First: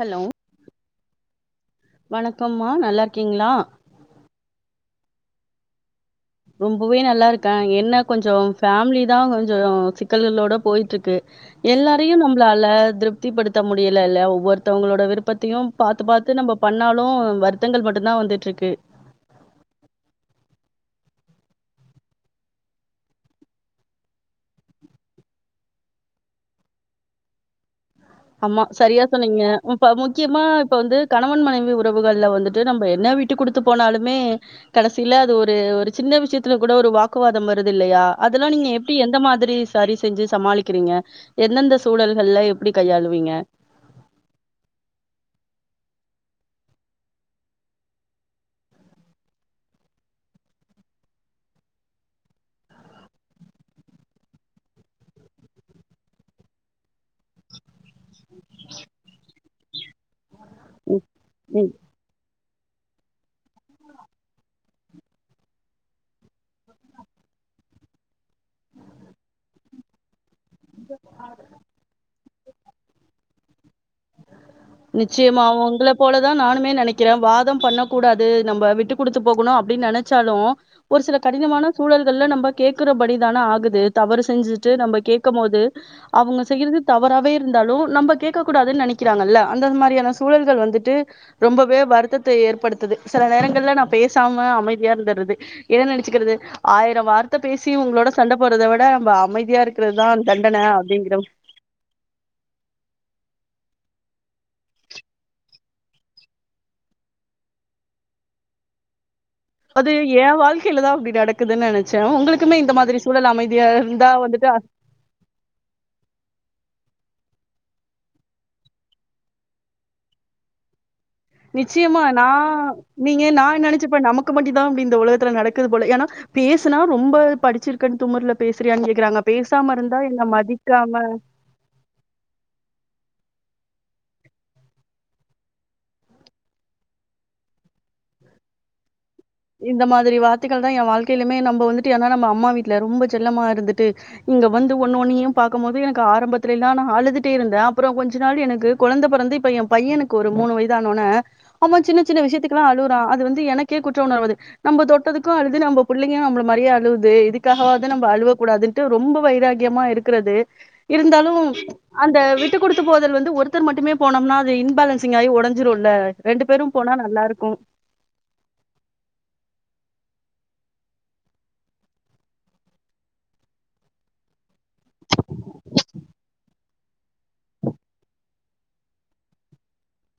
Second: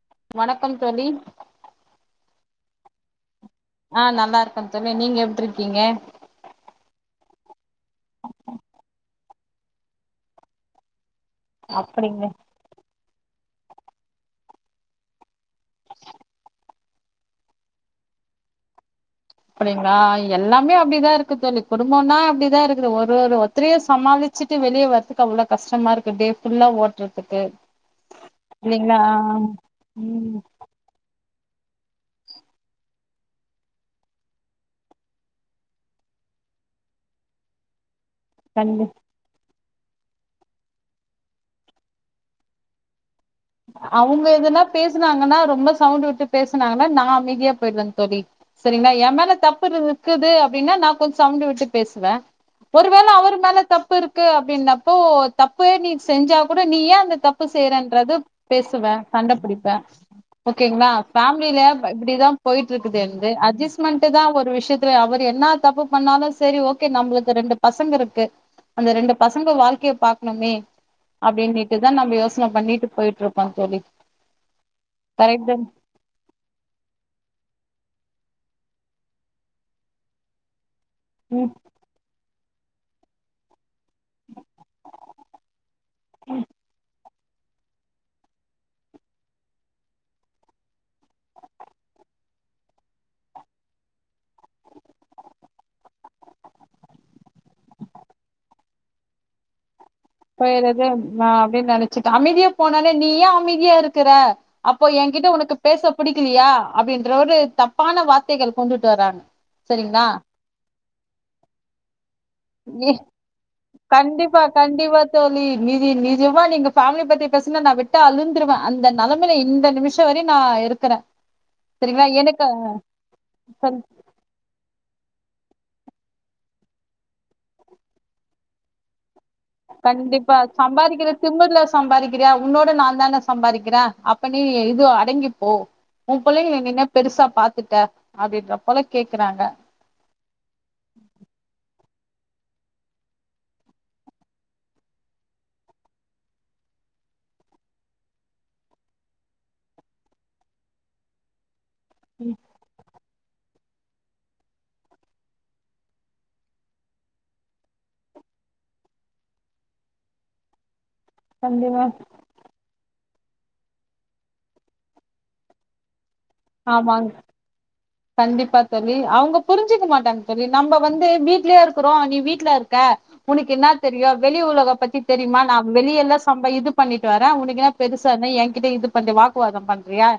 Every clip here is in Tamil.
ஹலோ வணக்கம் தோலி அப்போம்மா நல்லா இருக்கீங்களா ஆஹ நல்லா இருக்கன் தோலி நீங்க எப்டி இருக்கீங்க ரொம்பவே நல்லா இருக்கே என் என்ன கொஞ்சம் பேமிலி தான் கொஞ்சம் சிக்கல்களோட போயிட்டு இருக்கு எல்லாரையும் அப்படிங்க நம்மலால திருப் த்திப்படுத்த முடியலல ஒவ்வொருத்தவங்களோட விருப்பத்தையும் பாத்து பார்த்து நம்ம பண்ணாலும் வருத்தங்கள் மட்டும்தான் வந்துட்டு இருக்கு அப்படிங்களா எல்லாமே அப்படிதான் இருக்கு தோலி குடும்பொனா அப்டிதான் இருக்குது ஒரு ஒருத்தரைய சமாளிச்சுட்டு வெளியே வரதுக்கு அவ்வளவு கஷ்டமா இருக்கு டே புல்லா ஓட்டுறதுக்கு ஆமா இல்லைங்களா சரியா சொன்னீங்க இப்ப ம் முக்கியமா இப்ப வந்துட கணவன் மனைவி உறவுகள்ல வந்துட்டு நம்ம என்ன விட்டு கொடுத்து போனாலுமே கடைசியில அது ஒரு ஒரு சின்ன விஷயத்துல கூட ஒரு வாக்குவாதம் வருது இல்லையா அதெல்லாம் நீங்க கண்டி எப்படி எந்த மாதிரி சரி செஞ்சு சமாளிக்கிறீங்க எந்தெந்த சூழல்கள்ல எப்டி கையாளுவிங்க அவங்க எதனா பேசனாங்கன்னா ரொம்ப சவுண்ட் விட்டு பேசனாங்கன்னா நான் அமைதியா போயிடுவேன் தோலி சரிங்களா என் மேல தப்பு இருக்குது அப்படின்னா நான் கொஞ்சம் சவுண்ட் விட்டு பேசுவேன் ஒருவேள அவர் மேல தப்பு இருக்கு அப்படின்னப்போ தப்பே நீ செஞ்சா கூட நீ ஏன் அந்த தப்பு செய்யறன்றது பேசுவேன் சண்டபுடி பான் ஓகேங்களா நீங்க பேமிலில எப்டிதான் போயிட்டு இருக்குதுந்து அட்ஜஸமெண்ட் தான் ஒரு விஷயத்துல அவர் என்னா தப்பு பண்ணாலும் செரி ஓகே நம்மளுக்கு ரெண்டு பசங்க இருக்கு அந்த ரெண்டு பசங்க வாழ்க்கைய பா னுமே அப்டின்னுட்டுதான் நம்ம யோசன பண்ணிட்டு போயிட்டு இருக்கோ பஞ்சலி நிச்சயமா உங்கள போலதான் நானுமே நினைக்கிறேன் வாதம் பண்ண கூடாது நம்ம விட்டு கொடுத்து போகணும் அப்படின்னு நினைச்சாலும் ஒரு சில ம் கடினமான சூழல்கள்ல நம்ப கேக்குறபடி தானா ஆகுது தவறு செஞ்சுட்டு நம்ம கேட்க போது அவங்க செய்யறது தாப் அவராவே இருந்தாலும் நம்ம கேக்க கூடாதுனு நினைக்கிறாங்கல்ல அந்த மாரியான சூழல்கள் வந்துட்டு ரொம்பவே வருத்தத்தை ஏற்படுத்து சில நேரங்கள்ல நான் பேசாம அமைதியா இருந்துடுது என்ன நினச்சக்கிறது ஆயிரம் வார்த்தை பேசியும் உங்களோட சண்ட போடுறத விட நம்ம அமைதியா இருக் போய்றது அப்படின்னு நினைச்சுட்டு அமைதியா போனாலே நீ ஏன் அமைதியா இருக்கு இருக்கிற அப்போ என்கிட்ட உனக்கு பேச பிடிக்குலியா அப்படின்ற ஒரு தப்பான வார்த்தைகள் கொண்டுட்டு வர்ராங்க அது என் வாழ்க்கையில தான் அப்படி நடக்குதுன்னு நினைச்சேன் உங்களுக்கு கண்டிப்பா அ- கண்டிப்பா தோழி நிஜ நிஜமா எங்க பேமிலி பத்தி பேசனா நான் விட்டா அழுந்துருவேன் அந்த நிலைமையில இந்த நிமிசம் வரையும் நான் இருக்கிறேன் நிச்சயமா நான் நீங்க நான் என்ன சொல்- நினைச்சப்ப நமக்கு மட்டும் தான் அப்படின உலகத்தில் நடக்குது போல பேசினா ரொம்ப படிச்சிருக்க திமர்ல பேசுறாயான்னு கே்கிறாங்க கண்டிப்பா சம்பாதிக்கிற திமிரல சம்பாதிக்கிறியா உன்னோட நான் தானே சம்பாதிக்கிற அப்ப நீ இது அடங்கிப்போ உன் பிள்ளைங்கள என்ன பெருசா பாத்துட்டே அப்படின்ற போல கேக்குறாங்க இந்த மாதிரி வார்த்தைகள் தான் என் வாழ்க்கையிலையுமே நம்ம வந்து ஆனா நம்ம அம்மா வீட்டுல ரொம்ப செல்லமா இருந்துட்டு இங்க வந்து ஒன்னு ஒன்னியும் பார்க்கும் போது எனக்கு ஆரம்பத்தத்துல எல்லா நான் அழுதுட்டே இருந்தேன் அப்ற கொஞ்ச நாள் எனக்கு குழந்தை பிறந்து இப்ப என் பையனுக்கு ஒரு மூணு வயது ஆனவுடனே ஆமா சின்ன சின்ன விஷயத்துக்கு லாம் அழுகுறான் அது வந்து எனக் கீ குட் உணர்வது நம்ம தொட்டத்துக்கும் அழுது நம்ம பிள்ளைங்களும் நம்ம மாறியே அழுகுது இதுக்காகவாது நம்ம அழுவ கூடாதுனுட்டு ரொம்ப வைராக்கியமா இருக்கிறது இருந்தாலும் கண்டிப்பா அந்த விட்டு கொடுத்து போதல் வந்து ஒருத்தர் மட்டுமே போனோம்னா அது இன்பாலன்சிங் ஆகி உடைஞ்சிரும்ல ரெண்டு பேரும் போனா ஆமாங் நல்லா இருக்கும் கண்டிப்பா தோழி அவங்க புரிஞ்சிக்க மாட்டாங்க தோழி நம்ம வந்து வீட்லயே இருக்கிறோம் நீ வீட்ல இருக்க உனக்கு என்ன தெரியும் வெளி உலக பத்தி தெரியுமா நான் வெளிய எல்லாம் சம்ப இது பண்ணிட்டு வரேன் உனக்கு என்ன பெருசான என்கிட்ட இது பண்ற வாக்குவாதம் பண்றியா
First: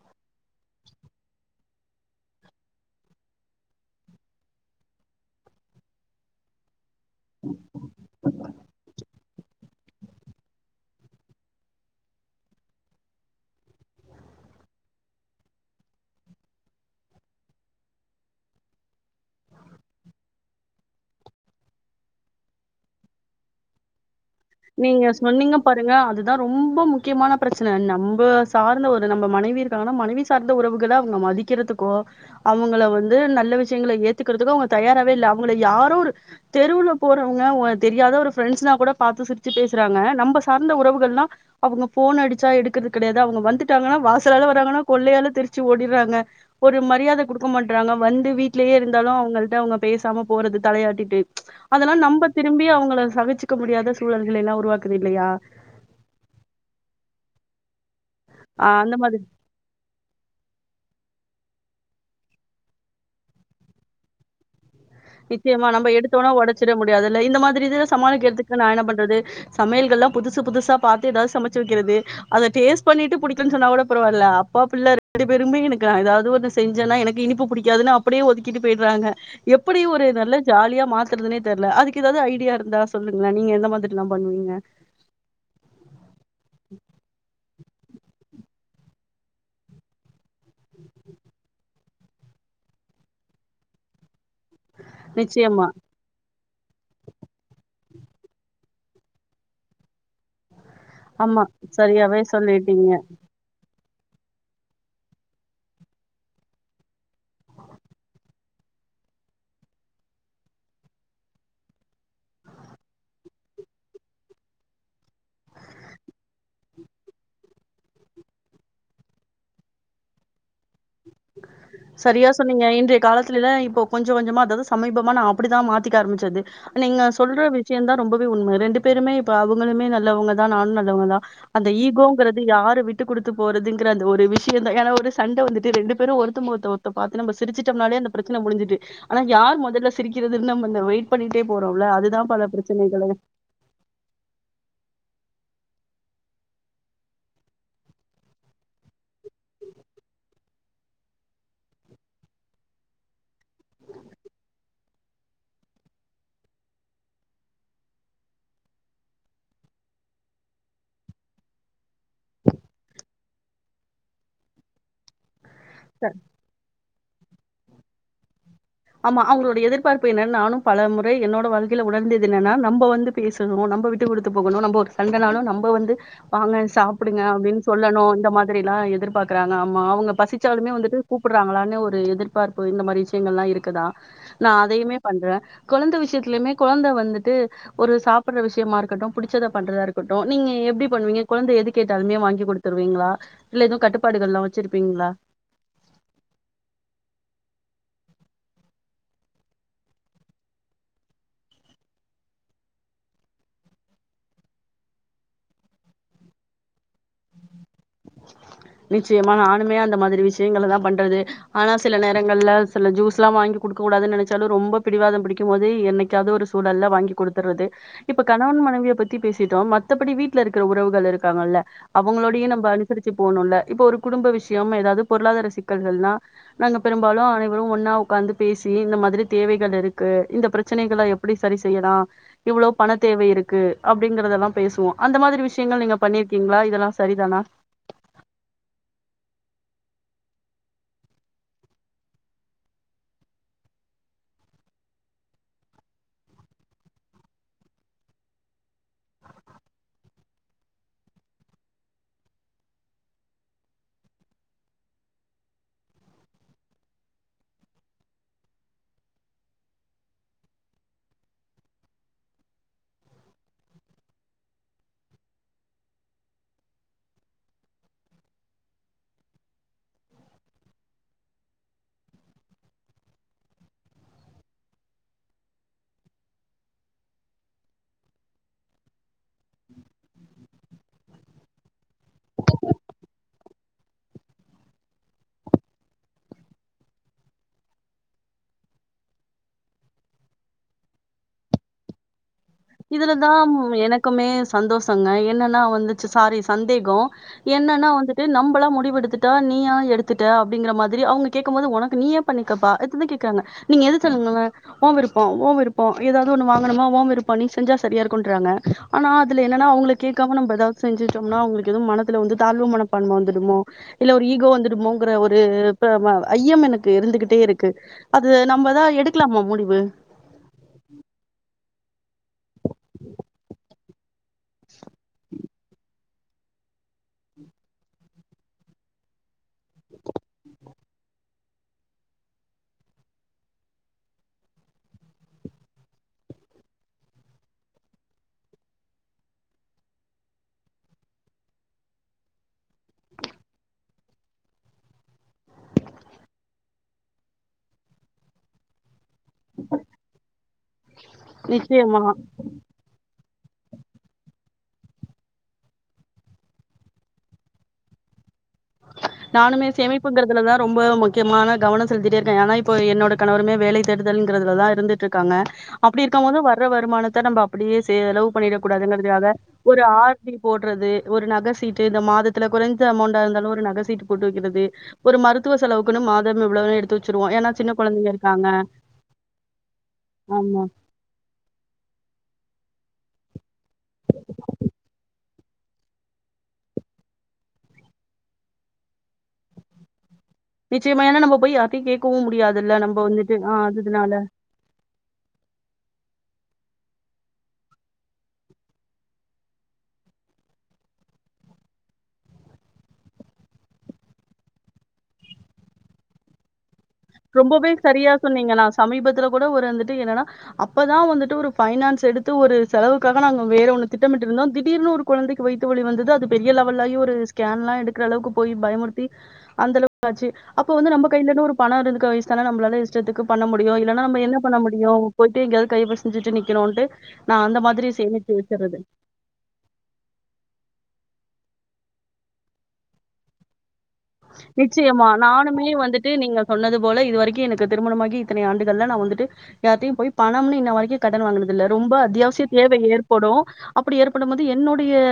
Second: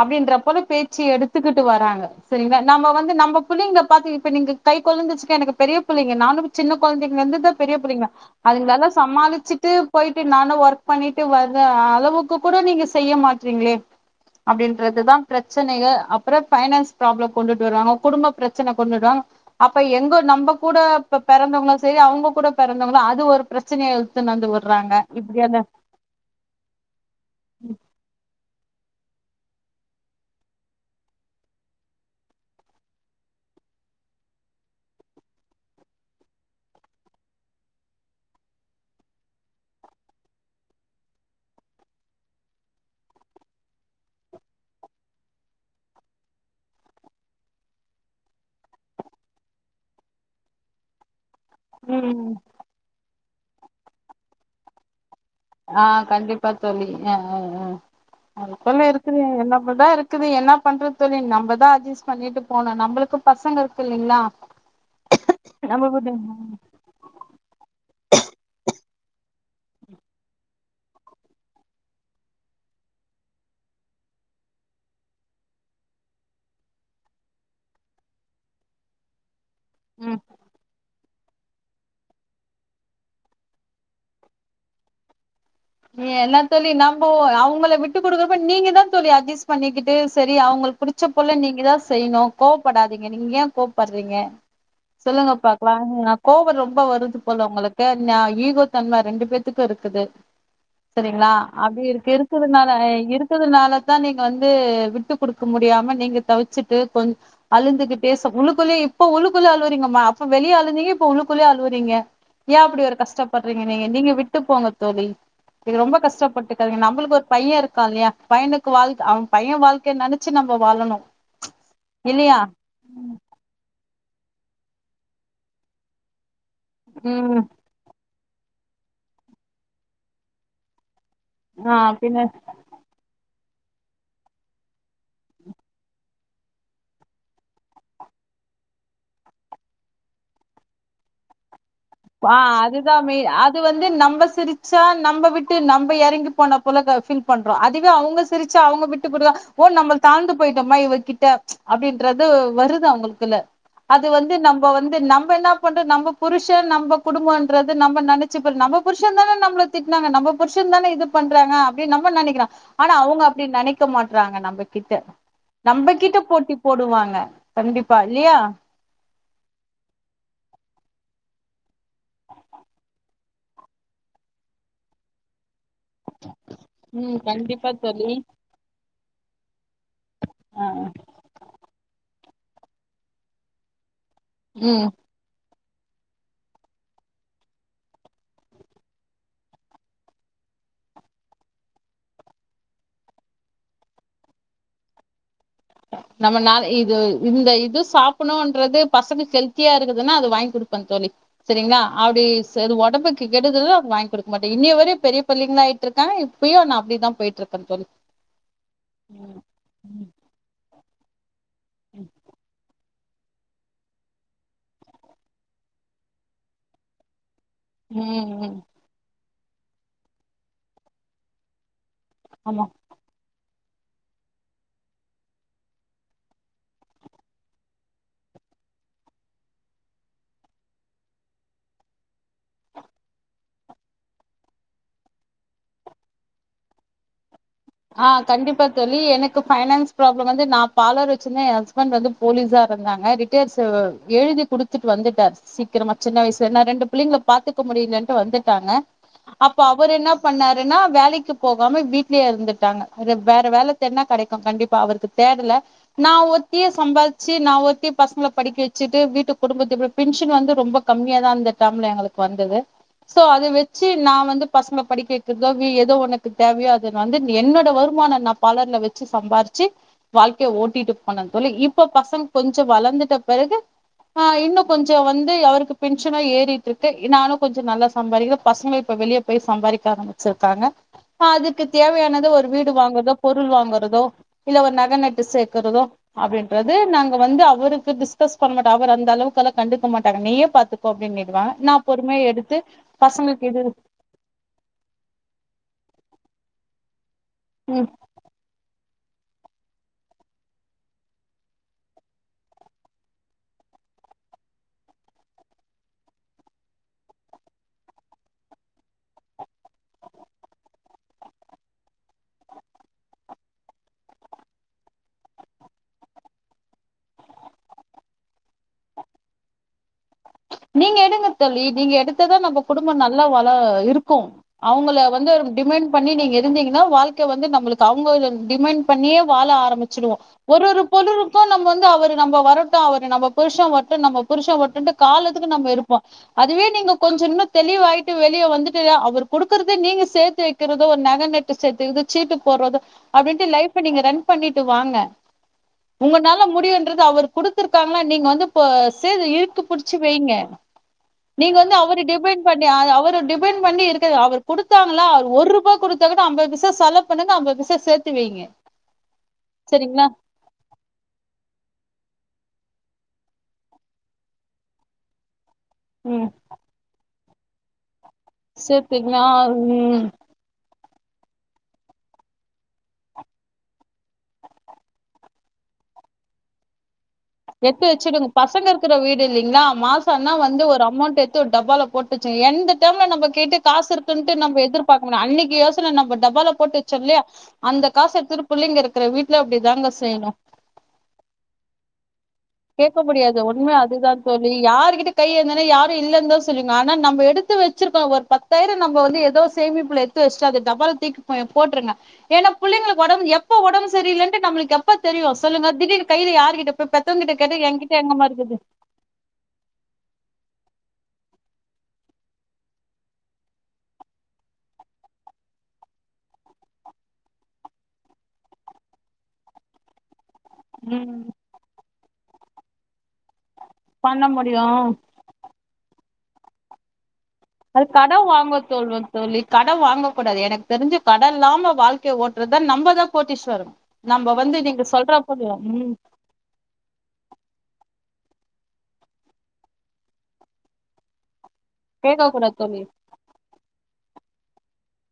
அப்படின்ற போல பேச்சு எடுத்துக்கிட்டு வாராங்க சரிங்களா நம்ம வந்து நம்ம புள்ளைங்க பாத்தீ இப்ப நீங்க கை கொலந்தங்க எனக்கு பெரிய பிள்ளைங்க நானும் சின்ன குழந்தைங்க இருந்துதான் பெரிய புள்ளைங்க அதுங்கல்லாம் சமாளிச்சுட்டு போயிட்டு நானும் ஒர்க் பண்ணிட்டு வர்ர அளவுக்கு கூட நீங்க செய்ய மாட்டறீங்களே அப்படின்றது தான் பிரச்சனையே அப்புறம் பைனான்ஸ் ப்ராப்ளம் கொண்டுட்டு வருவாங்க குடும்ப பிரச்சனை கொண்டு வருவாங்க அப்ப எங்க நம்ம கூட பிறந்தவங்களும் சரி அவங்க கூட பிறந்தவங்களு அது ஒரு பிரச்சனையா நீங்க சொன்னீங்க பாருங்க அதுதான் ரொம்ப முக்கியமான பிரச்சனை நம்ப சார்ந்த ஒரு நம்ம மனைவி இருக்காங்கன்னா மனைவி சார்ந்த உறவுகள அவங்க மதிக்கறதுக்கோ அவங்கள வந்து நல்ல விஷயங்களை ஏத்துக்கறதுக்கோ அவங்க தயாராவே இல்லை அவங்க யாரோ ஒரு தெருவுல போறவங்க தெரியாத ஒரு ப்ரெண்ட்ஸ்னா கூட பார்த்து சிரிச் ச்சு பேசுறாங்க நம்ம சார்ந்த உறவுகல்னா அவங்க போன் அடிச்சா எடுக்கறது கிடையாது அவங்க வந்துட்டாங்கன்னா வாசலால வராங்கன்னா கொள்ளையால தெரிச்சி ஓடிட்றாங்க ஒரு மரியாதை கொடுக்க மாட்டறாங்க வந்து வீட்லயே இருந்தாலும் அவங்ககிட்ட அவங்க பேசாம போறது தலையாட்டிட்டு அதெல்லாம் நம் ம் திரும்பி அவங்கள சகிச்சு க்க முடியாத [unintelligible] சூழல்கள் எல்லாம் உருவாக்குது இல்லையா ஆஹ் கண்டிப்பா தோழி அஹ்ஹ்ஹ் ஆ அதுப்போல அந்த மாதிரி இருக்குது என்னப்படதான் இருக்குது என்ன பண்றது தோழி நம்மதான் அட்ஜஸ்ட் பண்ணிட்டு போவனும் நம்மளுக்கு பசங்க இருக்கு இல்லைங்களா நிச்சயமா நம்ம எடுத்தோனா உடச்சிட முடியாதுல இந்த மாதிரி இதுல சமாளிக்கிறதுக்கு நான் என்ன பண்ற து [inaudible] சமையல்கள் எல்லாம் புதுசு புதுசா பாத்து ஏதாவது சமைச்சு வைக்கிறது அத டேஸ்ட் பன்னிட்டு புடிக்கலனா பரவா இல்ல அப்பா புள்ள ரெண்டு பேருமே எனக்கு இனிப்பு புடிக்காது அப்படியே ஒதுக்கிட்டு போயிடுறாங்க எப் எப்படி ஒரு நல்ல ஜாலியா மாத் துறதுனே தெரியல அதுக்கு ஏதாவது ஐடியா இருந்தா சொல்லுங்க நீங்க எந்த மாதிரி எல்லாம் பண்ணுவீங்க ஏ என்ன தோழி நம்ப அவ உங்கள விட்டு கொடுக்குறப்ப நீங்க தான் தோழி அட்ஜஸ்ட் பண்ணிக்கிட்டு சரி அவங்களுக்கு புடிச்ச போல நீங்க தான் செய்யணும் கோவப்படாதீங்க நீங்க ஏன் கோவப்படுறீங்க சொல்லுங்க நிச்சயமா பாக்கலாம் கோபம் ரொம்ப வருது போல உங்களு நா ஈகோ தன்ம ரெண்டு பேத்துக்கும் இருக்குது சரிங்களா ஆமா அப்படி இருக்கு சரியாவே இருக்கதுனால சொல்லிட்டீங்க இருக்கதுனால தான் நீங்க வந்து விட்டு குடுக்க முடியாம நீங்க தவிச்சுட்டு கொஞ் அழுந்துகிட்டு உள்ளுக்குள்ளேயே இப்ப உள்ளுக்குள்ளயே அழுவுறீங்கம்மா அப்ப வெளியே அழுந்தீங்க இப்ப உள்ளக்குள்ளயே அழுவுறீங்க ஏன் அப்படி ஒரு கஷ்டப்படுறீங்க நீங்க நீங்க விட்டு போங்க தோழி இது ரொம்ப கஷ்டப்பட்டுக்காதீங்க நம்மளுக்கு ஒரு பையன் இருக்கான் இல்லையா பையனுக்கு வாழ அவன் பையன் வாழ்க்கைன்னு நெனைச்சு நம்ம வாழணும் சரியா சொன்னீங்க இன்றைய காலத்துல தா இப்போ கொஞ்ச கொஞ்சமா அதாவது சமீபமா நா அப்படிதான் மாத்திக்க ஆரமிச்சது நீங்க ம் சொல்ற விஷயம் தான் ரொம்ப உண்ம ரெண்டு பேருமே இப்ப அவங்களுமே நல்லவங்க தான் நானும் நல்லவங்க தான் அந்த ஆ பின்ன ஈகோங்கறது யாரு விட்டு குடுத் போறதுங்கிற அந்த ஒரு விஷயதா ஏனா ஒரு சண்ட வந்துட்டு ரெண்டு பேரும் ஒருத்த ஒருத்தர் முகத்தை ஒருத்தர் பாத்து நம்ப சிரிச்சிட்டோம்னால அந்த பிரச்சன முடிஞ்சுது ஆனா யார் முதல்ல சிரிக்கிறது வெயிட் பண்ணிட்டே போ ஆஹ் அதுதான் மெயின் அது வந்து நம்ம சிரிச்சா நம்ம விட் நம்ம விட்டு இறங்கி போன போல பீல் பண்றோம் அதுவே அவங்க சிரிச்சு அவங்க விட்டு போடுவ ஓ நம்ம தாழ்ந்து போயிட்டோம்மா இவகிட்ட அப்படின்றது வருது அவங்களுக்குல அது வந்து நம்ம வந்து நம்ம என்ன பண்றோம் நம்ம புருஷன் நம் நம்ம குடும்பம்ன்றது நம்ம நெனச்சு நம்ம புருஷன் தானே நம்மள திட்டினாங்க நம்ம புருஷன் தானே இது பண்றாங்க அப்படின்னு நம்ம நெனைக்கிறம் ஆனா அவங்க அப்படி நெனைக்க மாட்டறாங்க நம்ம கிட்ட நம்ப கிட்ட போட்டி போடுவாங்க கண்டிப்பா இல்லியா ஆமா அவங்களோட எதிர்பார்ப்பு என்ன நானும் பல முறை என்னோட வாழ்கையில உணர்ந்தது என்ன்னா நம்ம வந்து பேசணும் நம்ம விட்டு கொடுத்து போகணும் நம்ம சண்டனாலும் நம்ம வந்து வாங்க ம் சாப்பிடுங்க அப்படின்னு கண்டிப்பா சொல்லணும் தோழி இந்த மாதிரி எல்லாம் எதிர்பார் இருக்குறாங்க அவங்க ஆ பசிச்சாலுமே வந்துட்டு கூப்பிடுறாங்களான்னு ஒரு எதிர்ப்பு பார்ப்பு இந்த மாரி விஷயங்கள்லாம் இருக்கு இருக்குதா நான் ம் அதையுமே பண்றேன் கொழந்தை விஷயத்தலயுமே கொழந்தை வந்துட்டு ஒரு சாப்பிடடுற விஷயமா இருக்கட்டும் புடிச்சத பண்றதா இருக்கட்டும் நீங்க எப்படி பண்ணுவீங்க கொழந்தை எது கேட்டாலுமே வாங்கி குடுத்துருவீங்களா இல்ல எதுவும் கட்டுப்பாடுகள் எல்லாம் வச்சிருப்பீங்களா நம்ம நா இது இந்த இது சாப்பணும்ன்றது பசங்க ஹெல்த்தியா இருக்குதுன்னா அது வாங்கி கொடுப்பேன் சொல்லி சரிங்களா அப்படி இது ஒடம்புக்கு கெடுதல்ன்னா அது வாங்கி குடுக்க மாட்டேன் இன்னியவரையும் பெரியபுள்ளிங்களா ஆயிட்டுருக்காங்க இப்பயும் நான் அப்படிதான் போயிட்டு இருக்க தோழி நிச்சயமா நானுமே அந்த ம் மாதிரி விஷயங்கள தான் பண்ணி பண்றது ஆனா சில நேரங்கள்ல சில ஜூஸ் லாம் வாங்கி குடுக்க கூடாது நெனச்சாலும் ரொம்ப பிடிவாதம் பிடிக்கும் போது என்னைக்காது ஒரு சூழல்ல வாங்கி குடுத்து வருது ம் இப்ப ம் கணவன் மனைவிய பத்தி பேச மத்தபடி வீட்டுல இருக்கிற உறவுகள் இருக்காங்கல்ல அவங்களோடையும் ஆமா நம்ப அ போகணும்ல இப்ப ஒரு குடும்ப விஷயம் ஏதாவது பொருளாதார சிக்கல்கள்னா நாங்க பெரும்பாலும் அனைவரும் ஒன்னா உட்காந்து பேசி இந்த மாதிரி தேவைகள் இருக்கு இந்த பிரச்சனைகளை எப்படி சரி செய்யலாம் இவ்வளவு பண தேவை இருக்கு அப்படிங்கறதெல்லாம் பேசுவோம் அந்த மாதிரி விஷயங்கள் நீங்க பண்ணிருக்கீங்களா இதெல்லாம் சரிதானா ஆஹ கண்டிப்பா தோழி எனக்கு பைனான்ஸ் ப்ராப்ளம் வந்து நான் பாலர் வச்சிருந்தன் என் ஹஸ்பண்ட் வந்து போலீஸா இருந்தாங்க ரிட்டர் எழுதி குடுத்துட்டு வந்துட்டார் சீக்கிரமா சின்ன வயசுலன ரெண்டு பிள்ளைங்க பாத்துக்க முடியலட்டு வந்துட்டாங்க அப்ப அவரு என்ன பண்ணாருன்னா வேலைக்கு போகாம வீட்லயே இருந்து வேற வேல தேடனா கிடைக்கும் கண்டிப்பா அவருக்கு தேடல நான் ஒத்தியே சம்பாதிச்சு நான் ஒத்தி பசங்க படிக்க வச்சுட்டு வீட்டு குடும்பத்த பெஷன் வந்து ரொம்ப கம்மியா தான் டைம்ல எங்களுக்கு வந்தது சோ அத வச்சு நான் வந்து பசங்க படிக்க வைக்கிறதோ ஏதோ உனக்கு தேவையோ அது வந்து என்னோட வருமானம் நான் பர்லர்ல வச்சு சம்பாதிச்சு வாழ்க்கையை ஓட்டிட்டு போனே தோழி இப்ப பசங்க கொஞ்சம் வளர்ந்துட்ட பிறகு இன்னும் கொஞ்சம் வந்து அவருக்கு பென்ஷனா ஏறிட்டு இருக்கு நானும் கொஞ்சம் நல்லா சம்பாதிக்கன் பசங்க இப்ப வெளிய போய் சம்பாதிக்க ஆரம்பிச்சிருக்காங்க அதுக்கு தேவையான ஒரு வீடு வாங்கறதோ பொருள் வாங்கறதோ இல்ல ஒரு நகை நட்டு சேர்க்கறதோ அப்படிங்குறது வந்து அவருக்கு டிஸ்கஸ் பண்ணட்டந்த அளவு கண்டுக்க மாட்ட பாத்து நான் பொறும எடு இதுலதான் எனக்குமே சந்தோஷங்க என்னன்னா வந்துச்சு சாரி சந்தேகம் ம் என்னன்னா வந்துட்டு நம்பளா முடிவெடு [unintelligible] பண்ணி செஞ்சா சரியா இரு கொண்டுறாங்க ஆனா அதுல என்னன்னா அவங்க கேட்காம நம்ம ஏதாவது செஞ்சுச்சோம்னா அவங்களுக்கு எதவும் மனத்துல வந்து தாழ்வு மனப்பான்மை வந்துடுமோ இல்ல ஒரு ஈகோ வந்துடுமோங்கிற ஒரு ஐயம் எனக்கு இருந்துகிட்டே இருக்கு அது நம்மதான் எடுக்கலாமா முடிவு நீங்க எடுங்க தோழி நீங்க எடுத்ததான் நம்ம குடும்பம் நல்லா வள இரு இருக்கும் அவங்கள வந்து டிண்ட் பண்ணி நீங்க இருந்தீங்கன்னா வாழ்க்க வந்து ந அவங்க டிமண்ட் பண்ணியே வாழ ஆரம்பிச்சவோம் ஒரு ஒரு பொருருக்கும் நம்ம வ அவ நம்ம வரட்டும் அவ நம்மருஷ வரும் நம்மரு கால ந இருப்போம் அதுவே நீங்க கொஞ்ச தெளிவாயிட்டு வெளியே வந்துட்டு அவ கொடுக்கறத நீங்க சேர்த்து வைக்கிறெர சீட்டு போ ரன் பண்ணிட்டு வாங்க உங்கால முடிவு அவ கொத்துிருக்காங்கள நீங்க வந்து ச இருக்கு புிடிச்சு வைங்க நீங்க வந்து அவர நிச்சயமா. டிபெண்ட் பண்ணி அவர் ஒரு டிபெண்ட் பண்ணி இருக்கு அவர் குடுத்தாங்களா அவர் ஒரு ரூபாய் குடுத்தா கூட அம்பது பைசா செலவு பண்ணுங்க அம்பது பைசா சேர்த்து வைங்க நானுமே சரிங்களா சேமிப்புங்கிறதுலதான் ரொம்ப முக்கியமான கவனம் செலுத்திட்டே இரு பேன் ஆனா இப்போ என்னோட கணவருமே வேல தேடுதல்ங்கிறதுல தான் இருந்துட்டு இருக்காங்க அப்படி இருக்கும் ம் போது வர்ற வருமானத் த நம்ப அப்படியே செலவு சேத்துங்களா பண்ணிடக்கூடாதுங்கிறதுகாக ஒரு ம் ஆரி போடுறது ஒரு நக சீட்டு இந்த மாதத்துல குறைஞ்ச அமௌண்டா இருந்தாலும் நகசீட்டு போட்டு வக்கிறது ஒரு மருத்துவ செலவுக்கு மாதம் எவ்ளவு எடுத்து வச்சுருவோம். ஏன்னா, சின்ன எடுத்து குழந்தைங்க வச்சுடுங்க இருக்காங்க. பசங்க இருக்கிற வீடு இல்லிங்களா மாசம்னா வந்து ஆமா. ஒரு அமௌண்ட் எடுத்து டப்பால போட்டுச்சுங்க எந்த ம் நம்ம கேட்டு காசு இருக்குன்னட்டு நம்ம எதிர்பார்க்க முடியும் அன்னைக்கு யோசன நம்ம டபால போட்டு வச்சோ இல்லயா அந்த காசை திருப்பள்ளிங்க இருக்கிற வீட்டுல அப்படிதாங்க செய்யணும் நிச்சியமா ஏன்ன நம்ப போயி யார்ட்டையும் கேக்கவும் முடி கேட்க முடியாது ஒண்மே அதுதான் சொல்லி யார்கிட்ட கை இருந்தனா யாரும் இல்ல இருந்தா ஆனா நம்ப எடுத்து வச்சிருகோம் ஒரு பத்தாயிரம் நம்ப வந்து ஏதோ சேமிப்புல எடுத்து வச்சிட்டா அந்த டப்பாவுல தூக்கி போற்றுங்க ஏன்ன புள்ளைங்கலுக்கு ஓடம் ஏன்ன எப்ப உடம்பு சரியில்லநு எப்ப தெரியும் சொல்லுங்க திடீர்னு கைல யார்கிட்ட போய் பெத்த ரொம்பவே சரியா சொன்னீங்க நான் சமீபத்துல கூட ஒரு வந்துட்டு என்னன்னா இப்பதான் வந்துட்டு ஒரு பைனான்ஸ் எடுத்து ஒரு செலவுக்காக நாங்க வேற ஒண்ணு திட்டமிட்டு இருந்தோம் திடீர்னு ஒரு குழந்தைக்கு வைத்து ஒி வந்தது அது பெரிய லெவல்லலி ஒரு ஸ்கேன் எல்லாம் எடுக்கிற அளவுக்கு போய் பயமுறுத்தி அந்த அளவுக்குச்சு அப்போ வந்து நம்ம ம் கையில ஒரு பணம் இருந்து வயசுான நம்மள இஷ்டத்துக்கு பண்ண முடியும் இல்லாம்ம என்ன பண்ண முடியும் போய்ட்டு எங்கோவது கை சட்டு நிக்கணண்டு அது கட வாங்கோ தொளுன் தோலி கட வாங்கக் கூடாது எனக்கு தெரிஞ்சு கடன் இல்லாம வாழ்க்கை ஓட்டுறதுதான் நம்மதான் கோடீஸ்வரன் நிச்சயமா நானுமே வந்துட்டு நீங்க சொன்னது போல இது வரக்கும் எனக்கு திருமணமாகி இத்தனை ஆண்டுகள் நான் வந்துட்டு யார்டையும் போய் பணம்னு இன்ன வரக்கும் கடன் வாங்கனது ரொம்ப கேட்க அத்தியாவசிய கூடாது தேவை தோழி ஏற்படும் அ ப்டி ஏற்படும்போது என்னுடையா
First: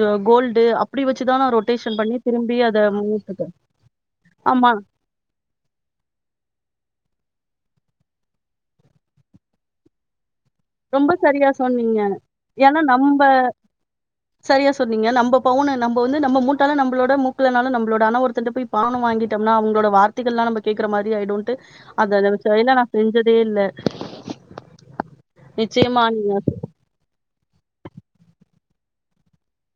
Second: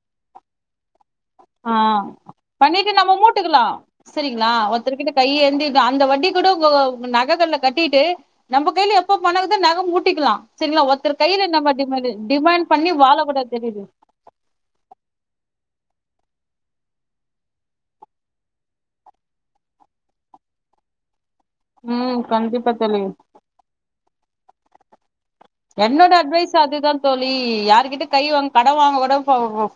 ஜோ கோல்டு அப் அப்டி வச்சுதான் நான் ரொட்டேஷன் பண்ணி திரும்பி அத டுக்கலாம் சரிங்களா ஆமா. ஒருத்தரு கிட்ட கைய் எந்தி அந்த வட்டி கூட உன்கோ நகக்கல்லா கட்டிட்டு நம்ம கையில எப்ப பனங்குதோ நக மூட்டிக்கலாம் ரொம்ப சரியா சொன்னீங்க ஏன்னா பண்ணி வாழ நம்ம கூடாது தெரியுது சரியா சொன்னீங்க நம்ம பவுனு நம்ம இப்போ வந்து நம்ம மூட்டாளு நம்மளோட மூக்கலனாலும் நம்மளோட ஆன ஒருத்தரட்ட போய் பணம் வாங்கிட்டோம்னா அவங்களோட வார்த்தைகள் எல்லாம் கேட்கிற மாரி ஆயிடும் தூ ம் அத நம்ம கண்டிப்பா சைனா நான் தோழி செஞ்சதே இல்ல நிச்சயமா என்னோட நீங்க அட்வைஸ் அதுதான் தோலி இ யாருகிட்ட கை வாங் கட வாங்க கூட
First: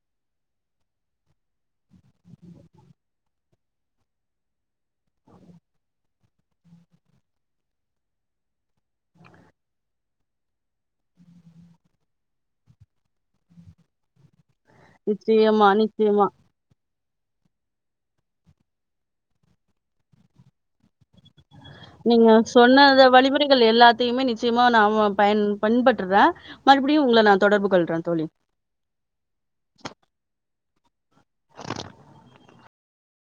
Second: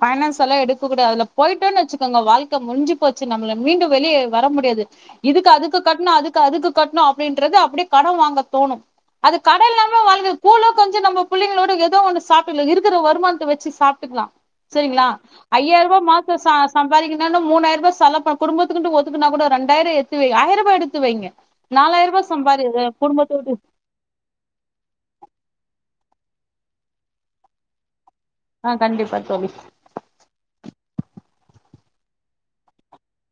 பைனான்ஸ் எல்லாம் எடுக்க கூடா அதுல போயிட்டோன்னு வச்சுக்கோங்க வாழ்க முஞ்ச போச்சு நம்மல மீண்டும் வெளியே வர முடியாது இதுக்கு அதுக்கு கட்டணும் அதுக்கு அதுக்கு கட்டணும் அப்டின்றது அப்டியே கடன் வாங்க தோணும் அது கட இல்லாம வாழ் கூலோ கஞ்சோ நம்ம பிள்ளைங்களோட ஏதோ ஒன்னு சாப்ட்னு இருக்கிற வருமானத்த வச்சு சாப்பிட்டுக்கலாம் சரிங்களா நிச்சயமா, ஐயாயிர ரூபா நிச்சயமா. மாசம் ச வரிகினாலும் மூனாயி ரூாபா செல பா குடும்பத்துக்கு ஒத்துக்கன கூடா ரெண்டாயிரம் எத்து வை ஆயிரூபா எடுத்து வைங்க நாலாயிரூபா நீங்க சம்பாதி சொன்னத குடும்பத்தோடு வழிமுறைகள் எல்லாத்தையுமே நிச்சயமா நாம பயன் பண்பட்டுறேன் மறுபடியும் உங்கள நான் தொடர்பு கொள்றேன் தோலி ஆ கண்டிப்பா தோழி